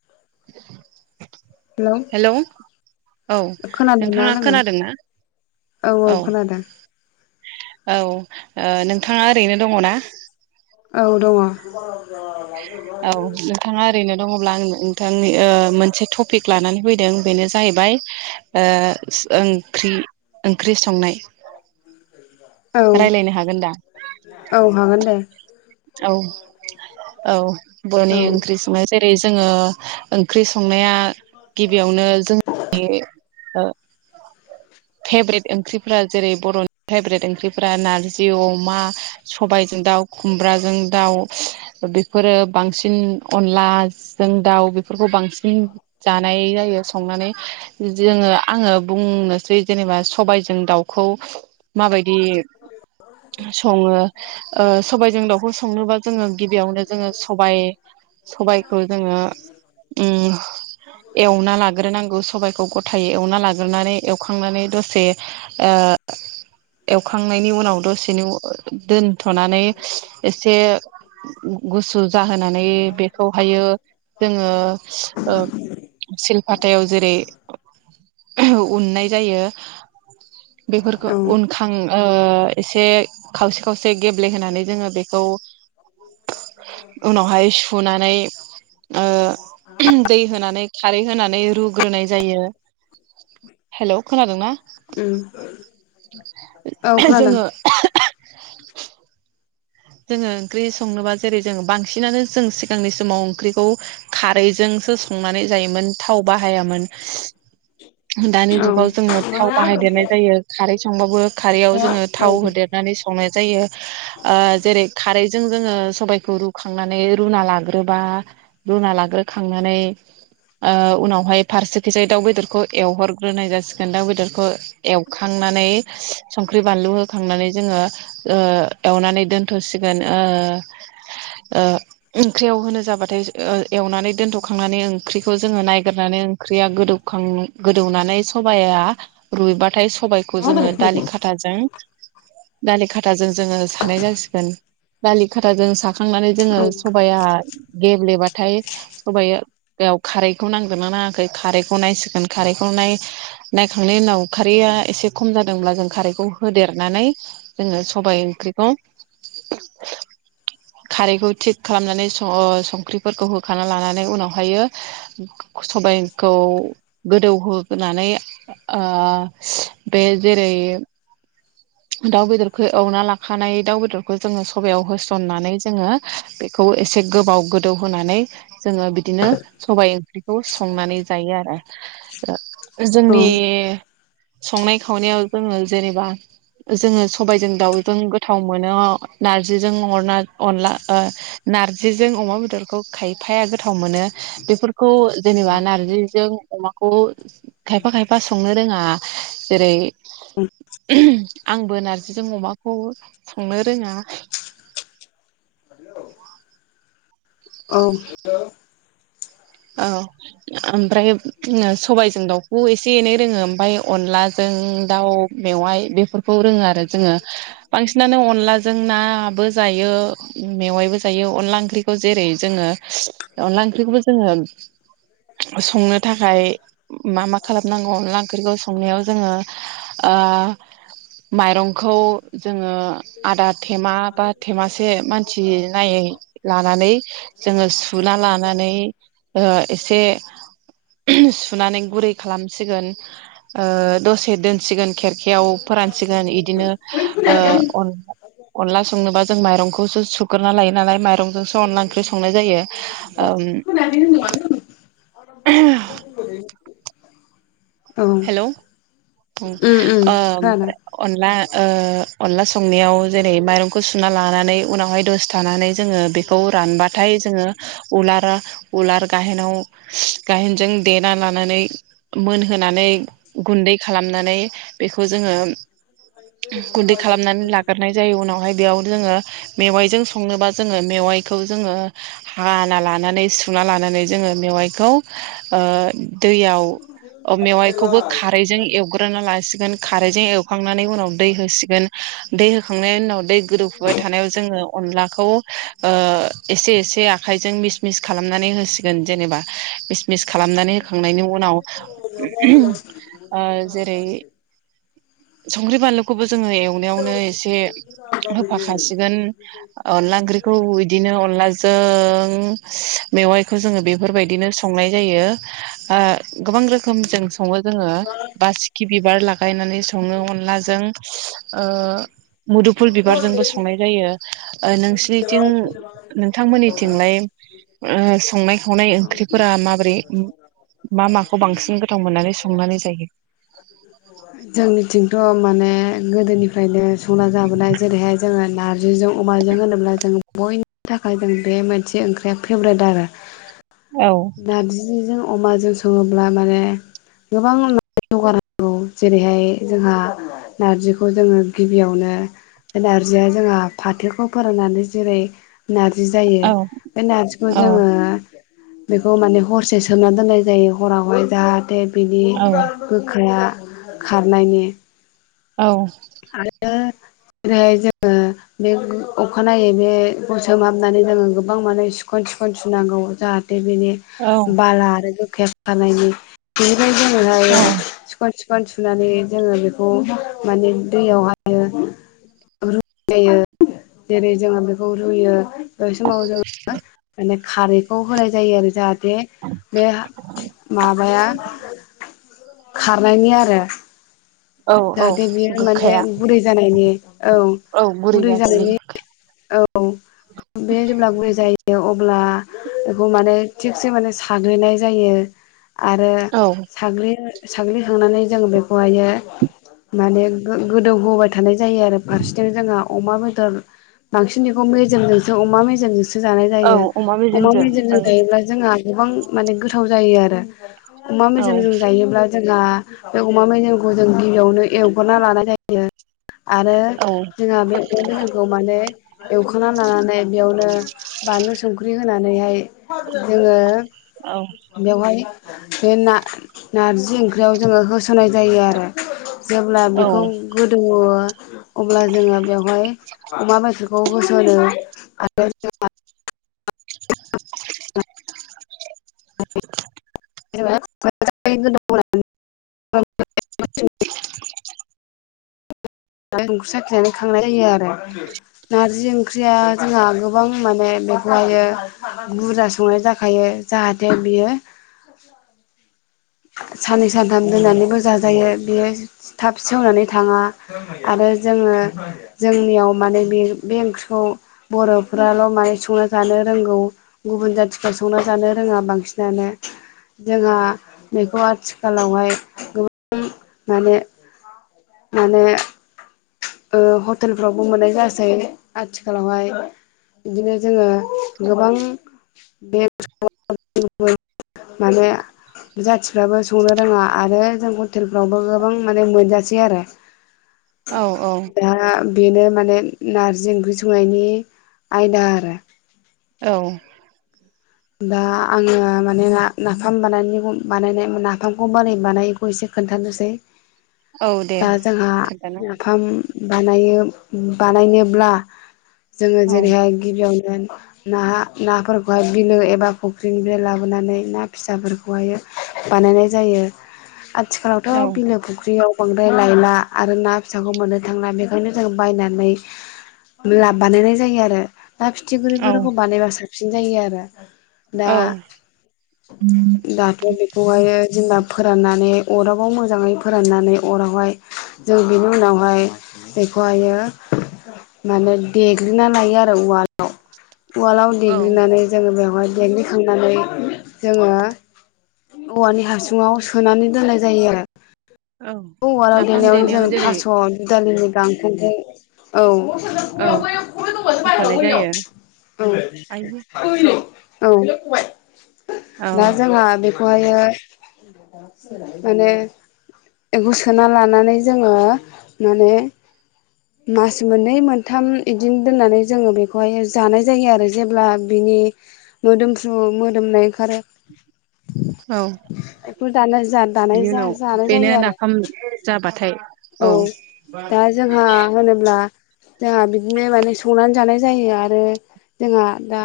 [inaudible] Hello औ खोनादोंना नोंथाङा लोगो खोनादोंना औ औ खोनादों औ नोंथाङा ओरैनो दङना औ दंङ औ नोंथाङा ओरैनो दंङब्ला आं नोंथां ओ मोनसे टपिक लानानै फैदों बेनो जाहैबाय ओ ओंख्रि ओंख्रि संनाय। औ रायलायनो हागोन दा औ हागोन दे। औ औ औ बर'नि ओंख्रि संनाय जेरै जोंङो ओंख्रि संनाया गिबियावनो जोंनि ओ फेब्रेट ओंख्रिफोरा जेरै बर'नि फेब्रेट ओंख्रिफोरा नारजि अमा सबायजों दाउ खुमब्राजों दाउ बेफोरो बांसिन अनलाजों दाउ बेफोरखौ बां सिन जानाय जायो संनानै जोंङो आंङो बुंनोसै जेनेबा सबायजों दाउखौ माबाय दि संङो ओ सबायजों दाउखौ संनोबा जोंङो गिबियावनो जोंङो सबाइ सबायखौ जोंङो अम एवना लाग्रोनांगौ। सबायखौ गथायै एवना लाग्रोनानै एवखांनानै दसे ओ एवखांनायनि उनाव दसेनो दोनथ'नानै एसे गुसु जाहोनानै बेखौहायो जोंङो ओ सिलपाथायाव जेरै उननाय जायो औ बेफोरखौ उम उनखां ओ ओ एसे खावसे-खावसे गेब्लेहोनानै जोंङो बेखौ उनावहाय सुनानै ओ दै हो नानै खारै होनानै रुग्रोनाय जायो। हेल' खोनादोंना औ खोनादों जोंङो जोंङो ओंख्रि संनोबा जेरै जों बांसिनानो जों सिगांनि समाव ओंख्रिखौ खारैजों सो संनानै जायोमोन थाव बाहायामोन। दानि औ जुगाव जोंङो थाव बाहायदेरनाय जायो खारै संबाबो खारैयाव औ जोंङो औ थाव होदेरनानै संनाय जायो ओ जेरै खारैजों जोंङो सबायखौ रुखांनानै रुना लाग्रोबा रुना लाग्रोखांनानै ओ उनावहाय फारसेखैजाय दाउ बेदरखौ एवहरग्रोनाय जासिगोन दाउ बेदरखौ एवखांनानै संख्रि बानलु होखांनानै जोंङो ओ एवनानै दो नथ' सिखोन ओ ओंख्रियाव होनो जाबाथाय एवनानै दोनथ' खांनानै ओंख्रिखौ जोंङो नायगोरनानै ओंख्रिया गोदौ खां गोदौनानै सबाया रुइबाथाय सबायखौ जोंङो दालि खाथाजों दालि खाथाजों जोंङो सानाय जासि गोन दालि खाथाजों साखांनानै जोंङो सबाया गेब्लेबा थाय सबायाव खारैखौ नांदोंना नाङाखै खारैखौ नायसिगोन खारैखौ नाय नायखांनायनि उनाव खारैया एसे खम जादोंब्ला जों खारैखौ होदेरनानै जोंङो सबाय ओंख्रिखौ खारैखौ थिक खालामनानै स-संख्रिफोरखौ होखा लानानै उनावहायो सबायखौ गोदौ होनानै ओ बे जेरै दाउ बेदरखौ एवना लाखानाय दाउ बेदरखौ जोङो सबायाव होसननानै जोङो बेखौ एसे गोबाव गोदौ होनानै जोङो बिदिनो सबाइ ओंख्रिखौ संनानै जायो आरो। उम जोंनि संनाय खावनायाव जोङो जेनेबा जोङो सबायजों दाउजों गोथाव मोनो नारजिजों अरना अनला ओ ना नारजिजों अमा बेदरखौ खायफाया गोथाव मोनो बेफोरखौ जेनेबा नारजिजों अमाखौ खायफा खायफा संनो रोङा जेरै आंबो नारजिजों अमाखौ संनो रोङा। औ नोंगौ। औ ओमफ्राय सबायजों दाउखौ एसे एनै रोङो ओमफाय अनलाजों जों दाव मेवाइ बेफोरखौ रोङो आरो जोङो बांसिनानो अनलाजों ना बो जायो मेवाइ बो जायो अनला ओंख्रिखौ जेरै जोङो अनला ओंख्रिखौबो जोङोब संनो थाखाय मा मा खालामनांगौ अनला ओंख्रिखौ संनायाव जोङो ओ माइरंखौ जोङो आदा थेमा बा थेमासे मानसि नायै लानानै जोङो सु सुना लानानै ओ एसे सुनानै गुरै खालामसिगोन ओ दसे दोनसिगोन खेर खेयाव फोरानसिगोन इदिनो ओ खोनादों अन अनला संनोबा जों माइरंखौसो सुग्रोना लायो नालाय माइरंजोंसो अनला ओंख्रि संनाय जायो ओम। [unintelligible] हेल' अ ओ फ्राय अनला ओ अनला संनायाव जेरै माइरंखौ सुना लानानै उनावहाय दस थानानै जोङो बेखौ रानबाथाय जोङो उलारा उलार गाहेनाव गाहेनजों दे लानानै मोनहो नानै गुन्दै खालामनानै बेखौ जोङो गुन्दै खालामनानै लाग्रोनाय जायो उनावहाय बेयाव जोङो मेवाइजों संनोबा जोङो मेवाइ मेवाइखौ जोङो हाना लानानै सुना लानानै जोङो मेवाइखौ ओ दैयाव अब मेवाइखौबो खारैजों एवग्रो ग्रोना लासिगोन खारैजों एवखांनानै उनाव दै होसिगोन दै होखांनायनि उनाव दै गोदौफुबाय थ थानायाव जोङो अनलाखौ ओ एसे एसे आखाइजों मिस मिस खालामनानै होसिगोन। जेनेबा मिस मिस खालामनानै होखांनायनि उनाव ओ जेरै संख्रि बानलुखौबो जोङो एवनायावनो एसे होफाखासिगोन अनला ओंख्रिखौ बिदिनो अनलाजों मेवाइखौ जोङो बेफोरबायदिनो संनाय जायो ओ गोबां रो खोमजों सङो जोङो बासिखि बिबार लागायनानै सङो अनलाजों ओ मुदुफुल बिबारजोंबो संनाय जायो ओ नोंसि निथिं नोंथांमोननिथिंलाय ओ संनाय खावनाय ओंख्रिफोरा माबोरै मा माखौ बांसिन ओ गोथाव मोननानै संनानै जायो? जोंनिथिंथ' माने गोदोनिफ्रायनो संना जाबोनाय जेरैहाय जोङो नार जिजों अमाजों होनोब्ला जों बयनि थाखाय जों बे मोनसे ओंख्रिया फेब्रेट आरो औ नारजिजों अमाजों सङोब्ला माने गोबां अनला [unintelligible] जेरैहाय जोंहा नारजिखौ जोङो गिबियावनो बे नारजिया जोंहा फाथोखौ फोराननानै जेरै नारजि जायो औ बे नारजिखौ औ जोङो बेखौ माने हरसे सोमना दोननाय जायो हरावहाय जाहाथे बिनि औ गोखाया खारनायनि औ आरो ओेरैहाय जोङो बे अखानायै बेखौ सोमहाबनानै जोङो गोबां माने सिखन सिखन सुनांगौ जाहाथे बेनि औ बाला आरो गोखाया खारनायनि बेनिफ्राय जोङो औ सिखन सिखन बान सुनानै जोङो बेखौ माने दैयावहायो [unintelligible] जेरै जोङो बेखौ रुयो। बै समाव जोंङो माने खारैखौ होनाय जायो आरो जाहा थे बे हा माबाया खारनायनि आरो। औ औ जाहाथे बियो माने गोखाया गुरै जानायनि औ। औ गुरै जानायनि। औ बे जेब्ला गुरै जायो अब ब्ला बेखौ माने थिगसे माने साग्लिनाय जायो। आरो साग्लिनो साग्लिखांनानै जों बेखौहायो माने गो-गोदौहोबाय थानाय जायो आरो फारसेथिं जोंहा अमा बेदर बांसिन बेखौ मेजेमजोंसो अमा मेजेमजोंसो सो जानाय जायो। अमा मेजेमजों जायोब्ला जोंहा गोबां माने गोथाव जायो आरो। अमा औ मेजेमजों जायोब्ला जों हा बे अमा मैेजेमखौ जों गिबियावनो एवगोरना लानाय जायो। आरो औ जोंहा बे अमा मेजेमखौ माने एवखांना लानानै बेयावनो बानलु संख्रि होनानैहाय जोङो औ बेवहाय बे ना-नार्जि ओंख्रियाव जोङो होसनाय जायो आरो। जेब्ला बेखौ गोदौवो अब्ला जोङो बेवहाय अमा बेदरखौ होसनो आरो जोंहा [unintelligible] [unintelligible] संख्रि साखिनानै खांनाय जायो आरो। नार्जि ओंख्रिया जोंहा गोबां माने बेखौहायो बुरजा संनाय जाखायो जाहाथे बियो साननै सानथाम दोननानैबो जाजायो बियो थाब सेवनानै थाङा आरो ओ जोङो जोंनियाव माने बे बे ओंख्रिखौ बर'फ्राल' माने संना जान नो रोंगौ गुबुन जाथिफोरा संना जानो रोङा बांसिनानो। जोंहा बेखौ आथिखालावहाय गोबां माने माने ओ हटेलफ्रावबो मोननाय जासै आथिखालावहाय। बिदिनो जोङो गोबां बे [unintelligible] [unintelligible] माने जाथिफ्राबो संनो रोङा आरो जों हटेलफ्रावबो गोबां माने मोनजासै आरो। औ दा बेनो माने नार्जि ओंख्रि संनायनि आयदा आरो। औ। दा आङो माने ना-नाफाम बानायनायखौ बानायनाय नाफामखौ बोरै बानायो बेखौ एसे खोन्थानोसै। औ दे दा जोंहा खोन्थानो नाफाम बानायो बानायनोब्ला जोङो औ जेरैहाय गिबियावनो गोन नाहा ना फोरखौहाय बिलो एबा फुख्रिनिफ्राय लाबोनानै ना फिसा फोरखौहायो बानायनाय जायो। औ आथिखालावथ' बिलो फुख्रियाव बांद्राय लायला आरो ना फिसाखौ मोननो थांला बेखायनो जों बायनानै लाब बानायनाय जायो आरो। ना औ फिथिख्रिफोरखौ बानायबा साबसिन जायो आरो। दा औ दाथ' बेखौहायो जेनबा फोराननानै अदाबाव मोजाङै फोराननानै अरावहाय जों बेनि उनावहाय बेखौहायो माने देग्लिना लायो आरो उवालाव। उवालाव औ देग्लिनानै जोङो बेवहाय देग्लिखांनानै जोङो औवानि हासुङाव सोनानै दोननाय जायो आरो। औ उवालाव नाफाम देनायावनो जों देनायाव जेरै थास' दुदालिनि गांखंखौ औ। औ होफानाय जायो आयु [unintelligible] औ औ दा जोंहा बे खौहायो माने एखौ सोना लानानै जोङो माने मास मोननै मोनथाम इदिनो दोननानै जोङो बेखौहाय जानाय जायो आरो जेब्ला बि नि मोदोमफ्रु मोदोमनाय ओंखारो औ बेखौ दानाय जा दानाय बिनि जा उनाव जानाय बेनो जायो आरो नाफाम जाबाथाय औ दा जोंहा होनोब्ला जोंहा बिदिनो माने संनानै जानाय जायो आरो जोंहा दा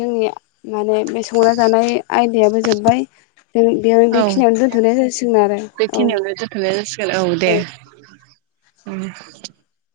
जोंनि माने बे संना जानाय आयदायाबो जोब्बाय जों बेयाव औ बेखिनियावनो दोन थ'नाय जासिगोन आरो औ नाय औ जासिगोन औ दे ओम